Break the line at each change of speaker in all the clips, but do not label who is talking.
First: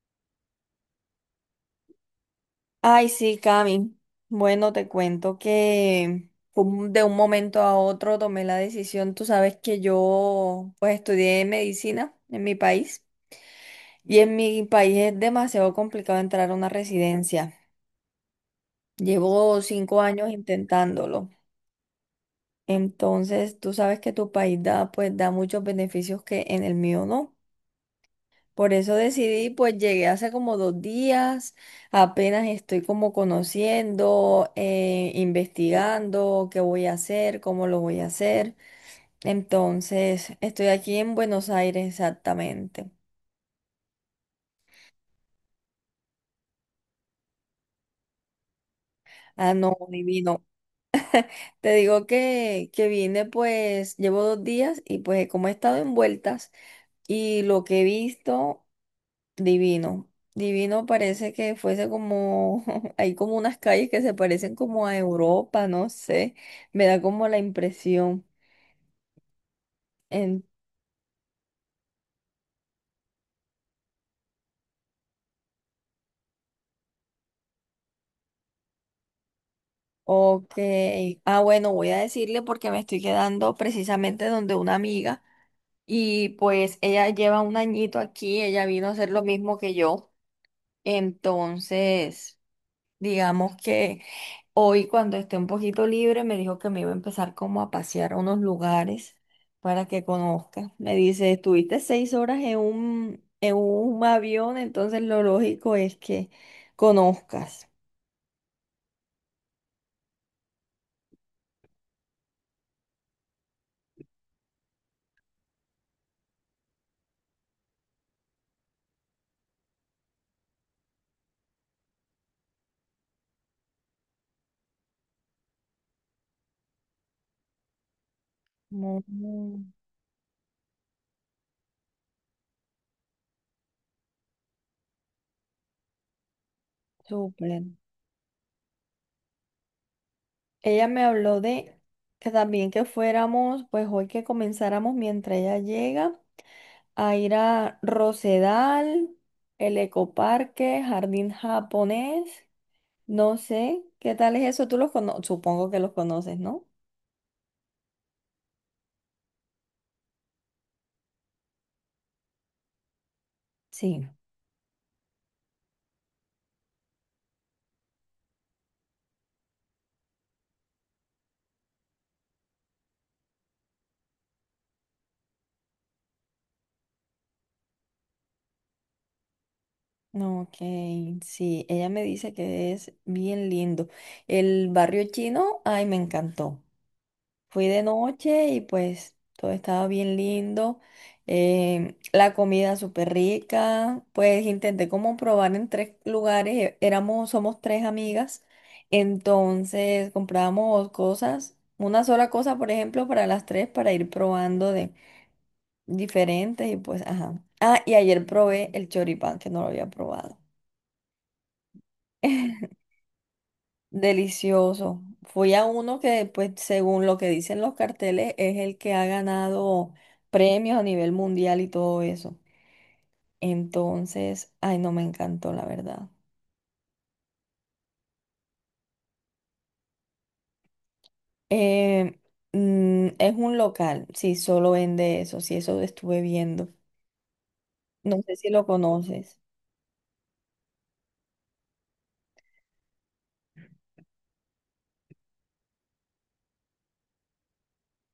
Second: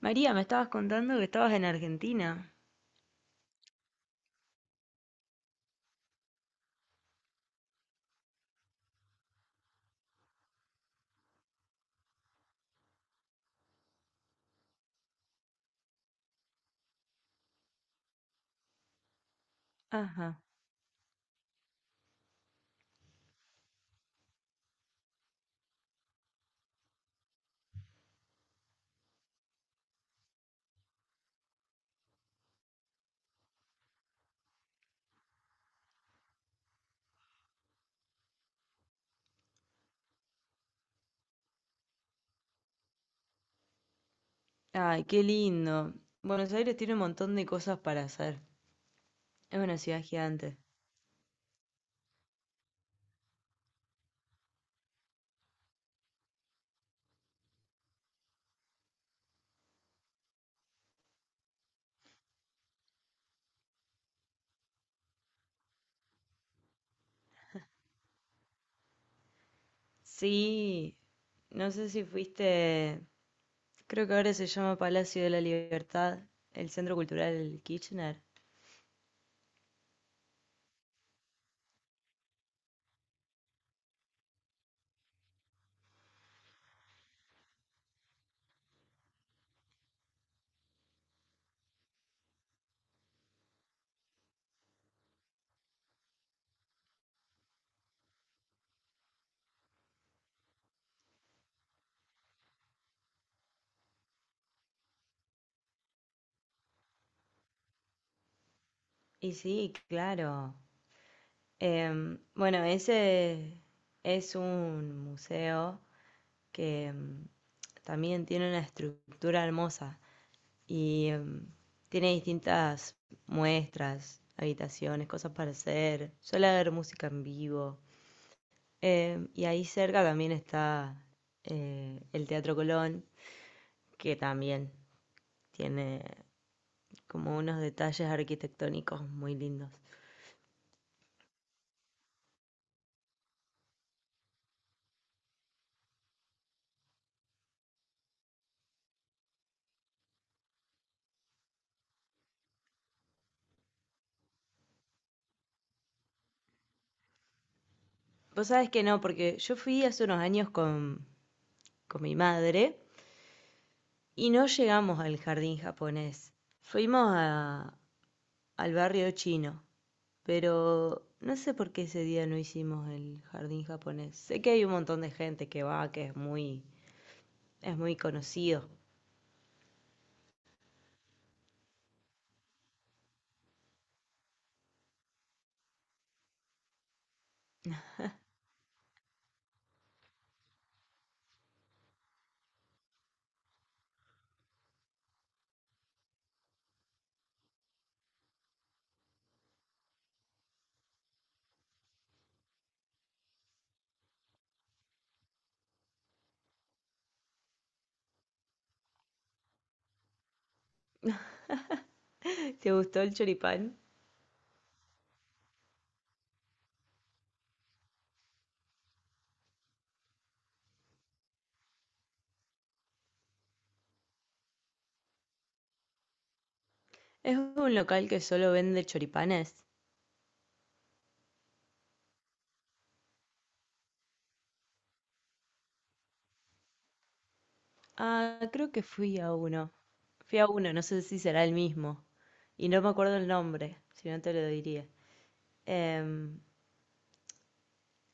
María, me estabas contando que estabas en Argentina.
Ay, sí, Cami. Bueno, te cuento que fue de un momento a otro tomé la decisión. Tú sabes que yo pues estudié medicina en mi país y en mi país es demasiado complicado entrar a una residencia. Llevo 5 años
Ajá.
intentándolo. Entonces, tú sabes que tu país da muchos beneficios que en el mío no. Por eso decidí, pues llegué hace como 2 días. Apenas estoy como conociendo, investigando qué voy a hacer, cómo lo voy a hacer. Entonces, estoy aquí en Buenos Aires exactamente.
Ay, qué lindo. Buenos Aires tiene un montón de cosas para hacer.
Ah,
Es
no,
una ciudad
divino.
gigante.
Te digo que vine, pues llevo 2 días y pues como he estado envueltas y lo que he visto. Divino. Divino parece que fuese como, hay como unas calles que se parecen como a Europa, no sé, me da como la impresión. En...
Sí, no sé si fuiste, creo que ahora se llama Palacio de la Libertad, el Centro Cultural Kirchner.
Ok. Ah, bueno, voy a decirle porque me estoy quedando precisamente donde una amiga y pues ella lleva un añito aquí, ella vino a hacer lo mismo que yo. Entonces. Digamos que hoy cuando esté un poquito libre me dijo que me iba a empezar como a pasear a unos lugares para que conozca. Me dice, estuviste 6 horas en un avión, entonces lo lógico es que conozcas.
Y sí, claro. Bueno, ese es un museo que también tiene una estructura hermosa. Y tiene distintas muestras, habitaciones, cosas para hacer. Suele haber música en vivo. Y ahí
Mm,
cerca también está el Teatro Colón, que también tiene como unos
súper.
detalles arquitectónicos muy lindos.
Ella me habló de que también que fuéramos, pues hoy que comenzáramos mientras ella llega, a ir a Rosedal, el Ecoparque, Jardín Japonés. No sé, ¿qué tal es eso? Tú los conoces, supongo que los conoces, ¿no?
Vos sabés que no, porque yo fui hace unos años con mi madre
Sí.
y no llegamos al jardín japonés. Fuimos a- Al barrio chino. Pero no sé por qué ese día no hicimos el jardín japonés. Sé que hay un montón de gente que va, es muy conocido.
Ok, sí, ella me dice que es bien lindo. El barrio chino, ay, me encantó. Fui de noche y pues todo estaba bien lindo. La comida súper rica. Pues intenté como probar en tres lugares. Éramos, somos tres amigas. Entonces comprábamos cosas, una sola cosa, por ejemplo, para las tres, para ir probando de diferentes y pues, ajá. Ah, y ayer probé el choripán, que no lo había probado.
¿Te gustó el choripán?
Delicioso. Fui a uno que, pues, según lo que dicen los carteles, es el que ha ganado premios a nivel mundial y todo eso. Entonces, ay, no me encantó, la verdad.
Es un local que solo vende choripanes.
Eh, es un local, sí, solo vende eso, sí, eso estuve viendo. No sé
Ah,
si lo
creo que fui a
conoces.
uno. Fui a uno, no sé si será el mismo. Y no me acuerdo el nombre, si no te lo diría. Em,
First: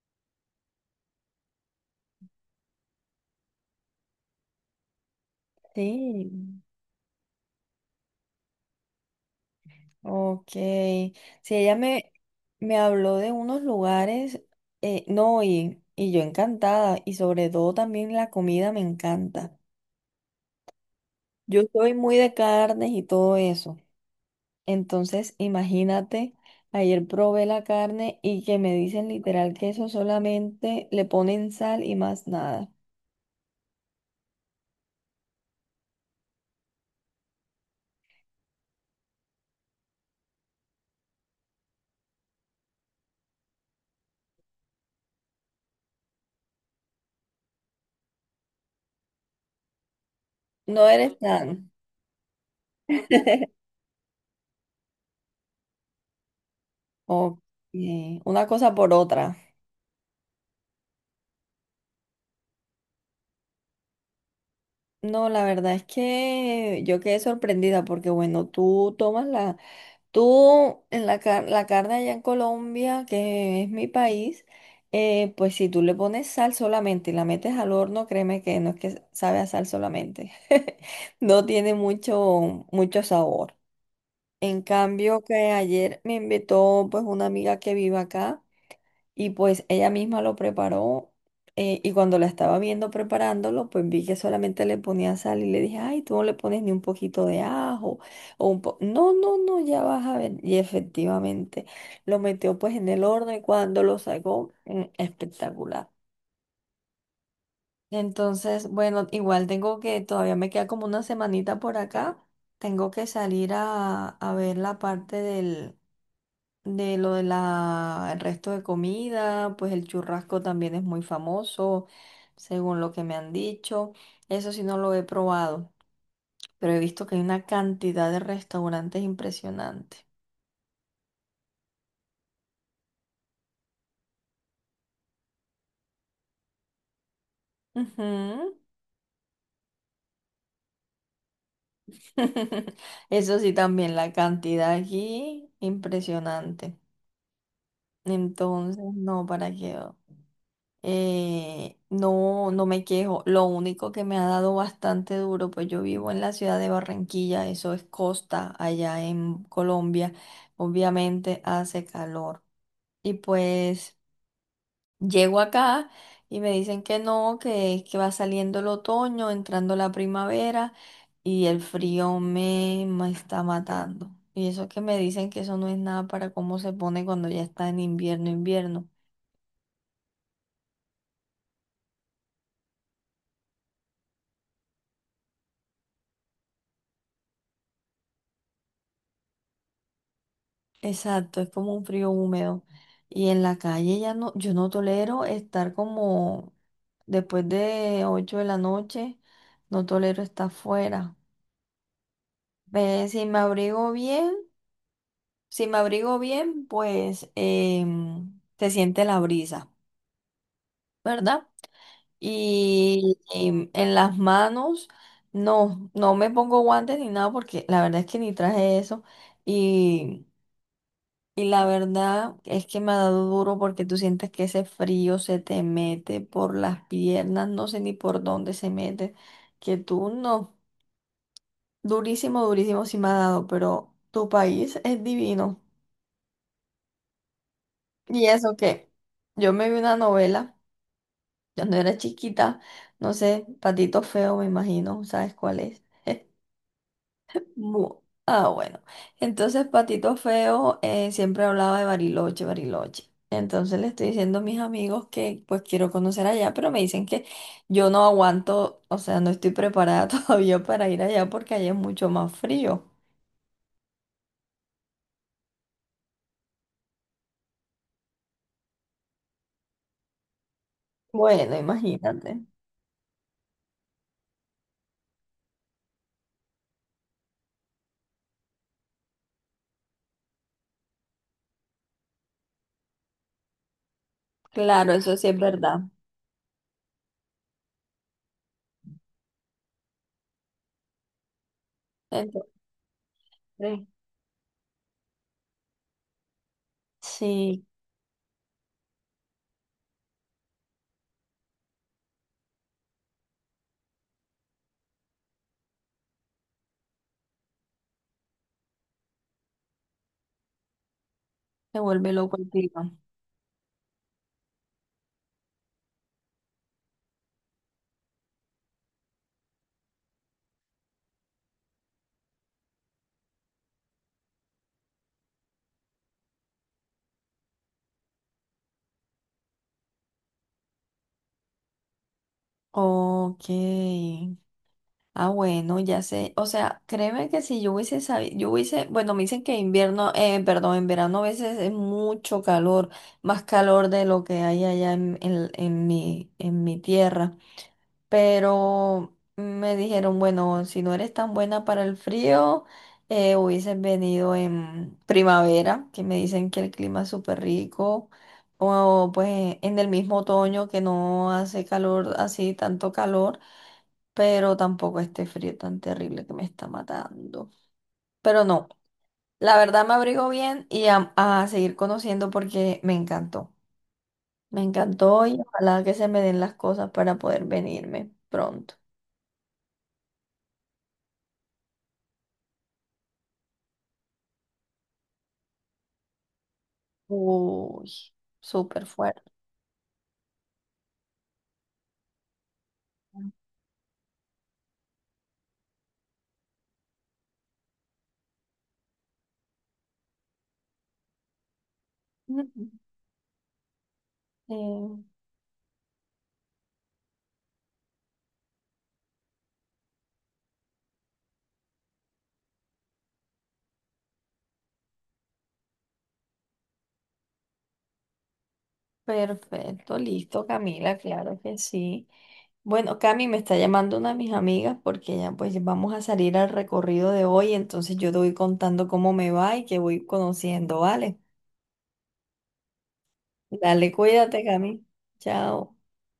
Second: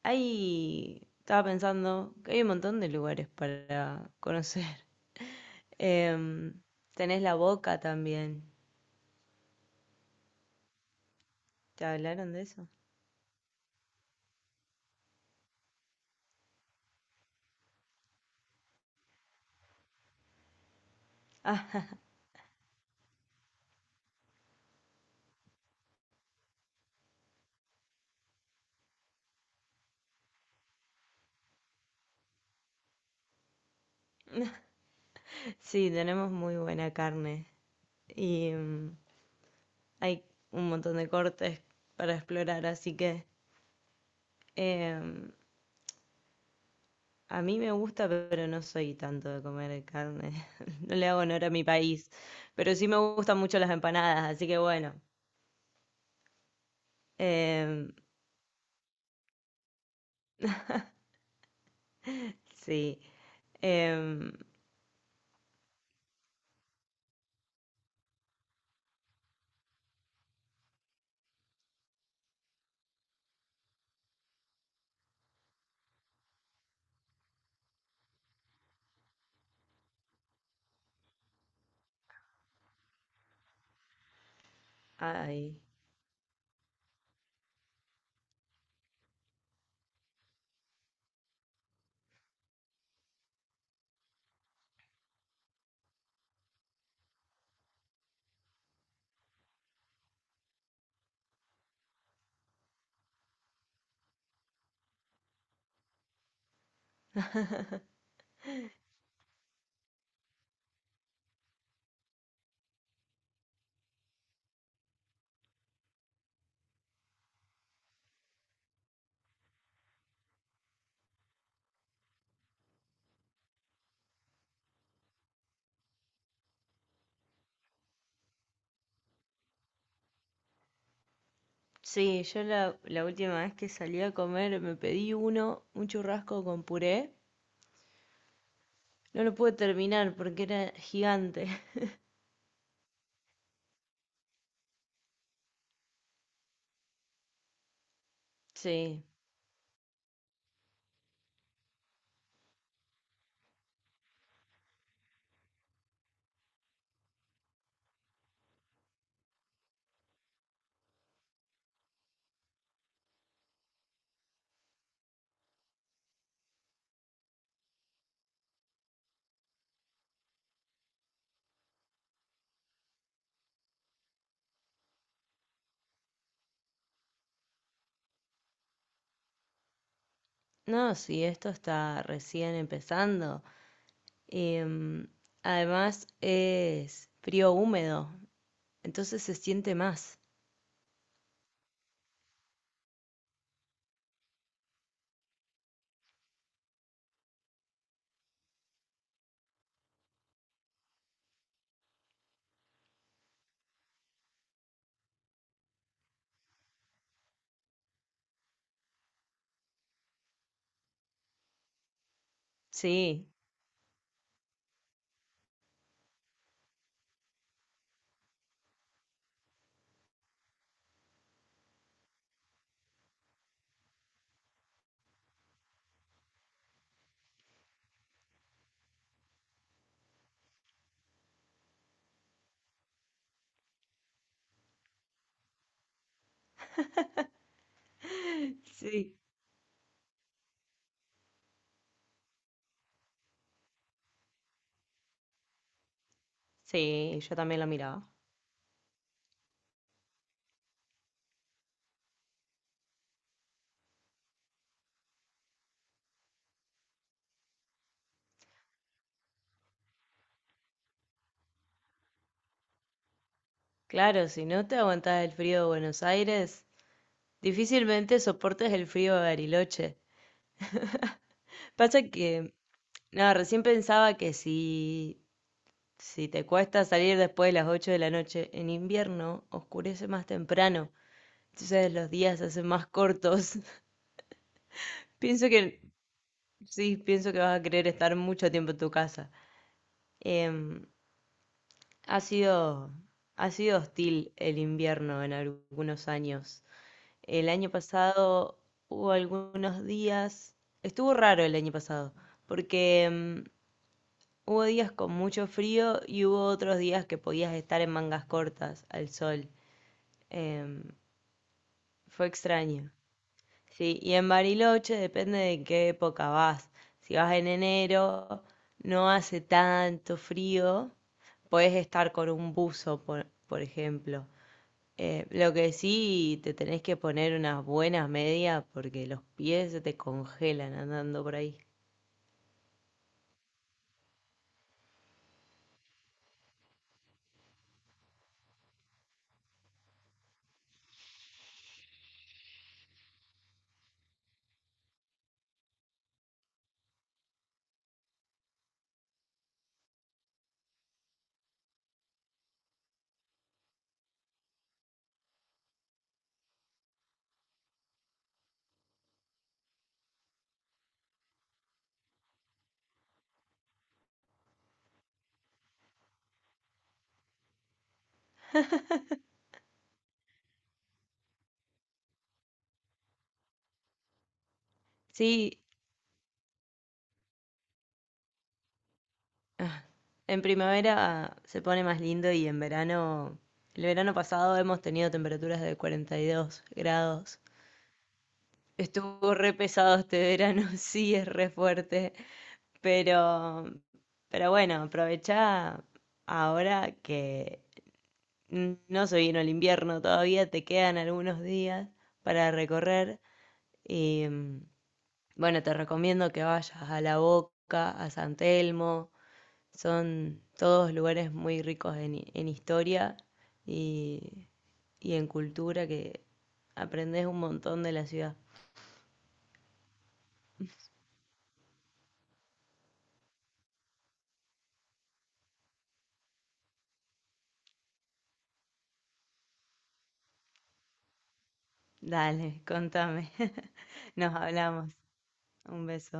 Estaba pensando que hay un montón de lugares para conocer. Em,
Sí,
Tenés la Boca también.
ok. Sí, ella
¿Te
me,
hablaron de eso?
me habló de unos lugares, no, y yo encantada, y sobre todo también la comida me encanta. Yo
Ah,
soy muy de carnes y todo eso. Entonces, imagínate, ayer probé la carne y que me dicen literal que eso solamente le ponen sal y más nada.
sí, tenemos muy buena carne y hay un montón de cortes para explorar, así que em, a mí me gusta, pero no soy tanto de comer carne.
No
No le
eres
hago honor a mi
tan.
país, pero sí me gustan mucho las empanadas, así que bueno,
Ok,
em,
una cosa por otra.
sí. em,
No, la verdad es que yo quedé sorprendida porque, bueno, tú tomas la Tú, en la, car- la carne allá en Colombia, que es mi país, pues si tú le pones sal solamente y la metes al horno, créeme que no es que sabe a sal solamente. No tiene mucho, mucho sabor. En cambio, que
ay.
ayer me invitó pues una amiga que vive acá. Y pues ella misma lo preparó, y cuando la estaba viendo preparándolo, pues vi que solamente le ponía sal y le dije, ay, tú no le pones ni un poquito de ajo o un po no, no, no, ya vas a ver. Y efectivamente lo metió pues en el horno y cuando lo sacó, espectacular. Entonces, bueno, igual tengo que, todavía me queda como una semanita por acá, tengo que salir a ver la parte del de lo de la, el resto de comida, pues el churrasco también es muy famoso, según lo que me han dicho. Eso sí no lo he probado, pero he visto que hay una cantidad de restaurantes impresionante.
Sí, la última vez que salí a comer me pedí un churrasco con puré.
Ujú.
No lo pude terminar porque era gigante.
Eso sí también, la cantidad aquí impresionante. Entonces,
Sí.
no, ¿para qué? No, no me quejo. Lo único que me ha dado bastante duro, pues yo vivo en la ciudad de Barranquilla, eso es costa allá en Colombia. Obviamente hace calor. Y pues llego acá y me dicen que no, que va saliendo el otoño, entrando la primavera y el frío me está matando. Y eso que me dicen que eso no es nada para cómo se pone cuando ya está en invierno, invierno.
No, sí, esto está recién empezando. Em, Además es frío húmedo, entonces se siente más.
Exacto, es como un frío húmedo. Y en la calle ya no, yo no tolero estar como después de 8 de la noche, no tolero estar afuera. Ve, si me abrigo bien, si me abrigo bien, pues se siente la brisa, ¿verdad? Y
Sí,
en las manos, no, no me pongo guantes ni nada porque la verdad es que ni traje eso. Y la verdad es que me ha dado duro porque tú sientes que ese frío se te mete por las piernas, no sé ni por dónde se mete, que tú no, durísimo, durísimo sí me ha dado, pero tu país es divino. Y eso que
sí,
yo me vi una novela cuando era chiquita, no sé, Patito Feo me imagino, ¿sabes cuál es?
sí, yo también lo miraba.
Ah, bueno. Entonces, Patito Feo, siempre hablaba de Bariloche, Bariloche. Entonces le estoy diciendo a mis amigos que pues quiero conocer allá, pero me dicen que yo no aguanto, o sea, no estoy preparada todavía para ir allá porque allá es mucho más frío.
Claro, si no te aguantas el frío de Buenos Aires, difícilmente soportes el frío de Bariloche.
Bueno,
Pasa
imagínate.
que, no, recién pensaba que si te cuesta salir después de las 8 de la noche en invierno, oscurece más temprano, entonces los días se hacen más cortos.
Claro, eso sí es
Pienso
verdad.
que Sí, pienso que vas a querer estar mucho tiempo en tu casa. Em, ha
Entonces,
sido, Ha sido hostil el invierno en algunos años. El
sí,
año pasado hubo algunos días, estuvo raro el año pasado, porque hubo días con mucho frío y hubo otros días que podías estar en mangas cortas al sol. Em,
se vuelve
Fue
loco el
extraño.
clima.
Sí, y en Bariloche depende de en qué época vas. Si vas en enero, no hace tanto frío, puedes estar con un buzo, por ejemplo. Lo que sí, te tenés que poner unas buenas medias porque los pies se te congelan andando por ahí.
Ok. Ah, bueno, ya sé. O sea, créeme que si yo hubiese sabido, yo hubiese, bueno, me dicen que invierno, perdón, en verano a veces es mucho calor, más calor de lo que hay allá en mi tierra. Pero me dijeron, bueno, si no eres tan buena para el frío, hubieses venido en primavera, que me dicen que el clima es súper rico. O pues en el mismo otoño que no hace calor así, tanto calor pero tampoco este frío tan terrible que me está matando. Pero no, la verdad me abrigo bien y a seguir conociendo porque me encantó. Me encantó y
Sí,
ojalá que se me den las cosas para poder venirme pronto.
ah, en primavera se pone más lindo y en verano, el verano pasado hemos tenido temperaturas de 42 grados.
Uy, súper fuerte.
Estuvo re pesado este verano, sí, es re fuerte, pero, pero bueno, aprovechá ahora que no se vino el invierno todavía, te quedan algunos días para
Ujú.
recorrer y
Eh,
bueno, te recomiendo que vayas a La Boca, a San Telmo, son todos lugares muy ricos en historia y, y en cultura que aprendes un montón de la ciudad.
Perfecto, listo, Camila, claro que sí. Bueno, Cami me está llamando una de mis amigas porque ya pues vamos a salir al recorrido de hoy, entonces yo te voy contando cómo me va y que voy conociendo, ¿vale?
Dale, contame.
Dale,
Nos
cuídate, Cami.
hablamos.
Chao.
Un beso.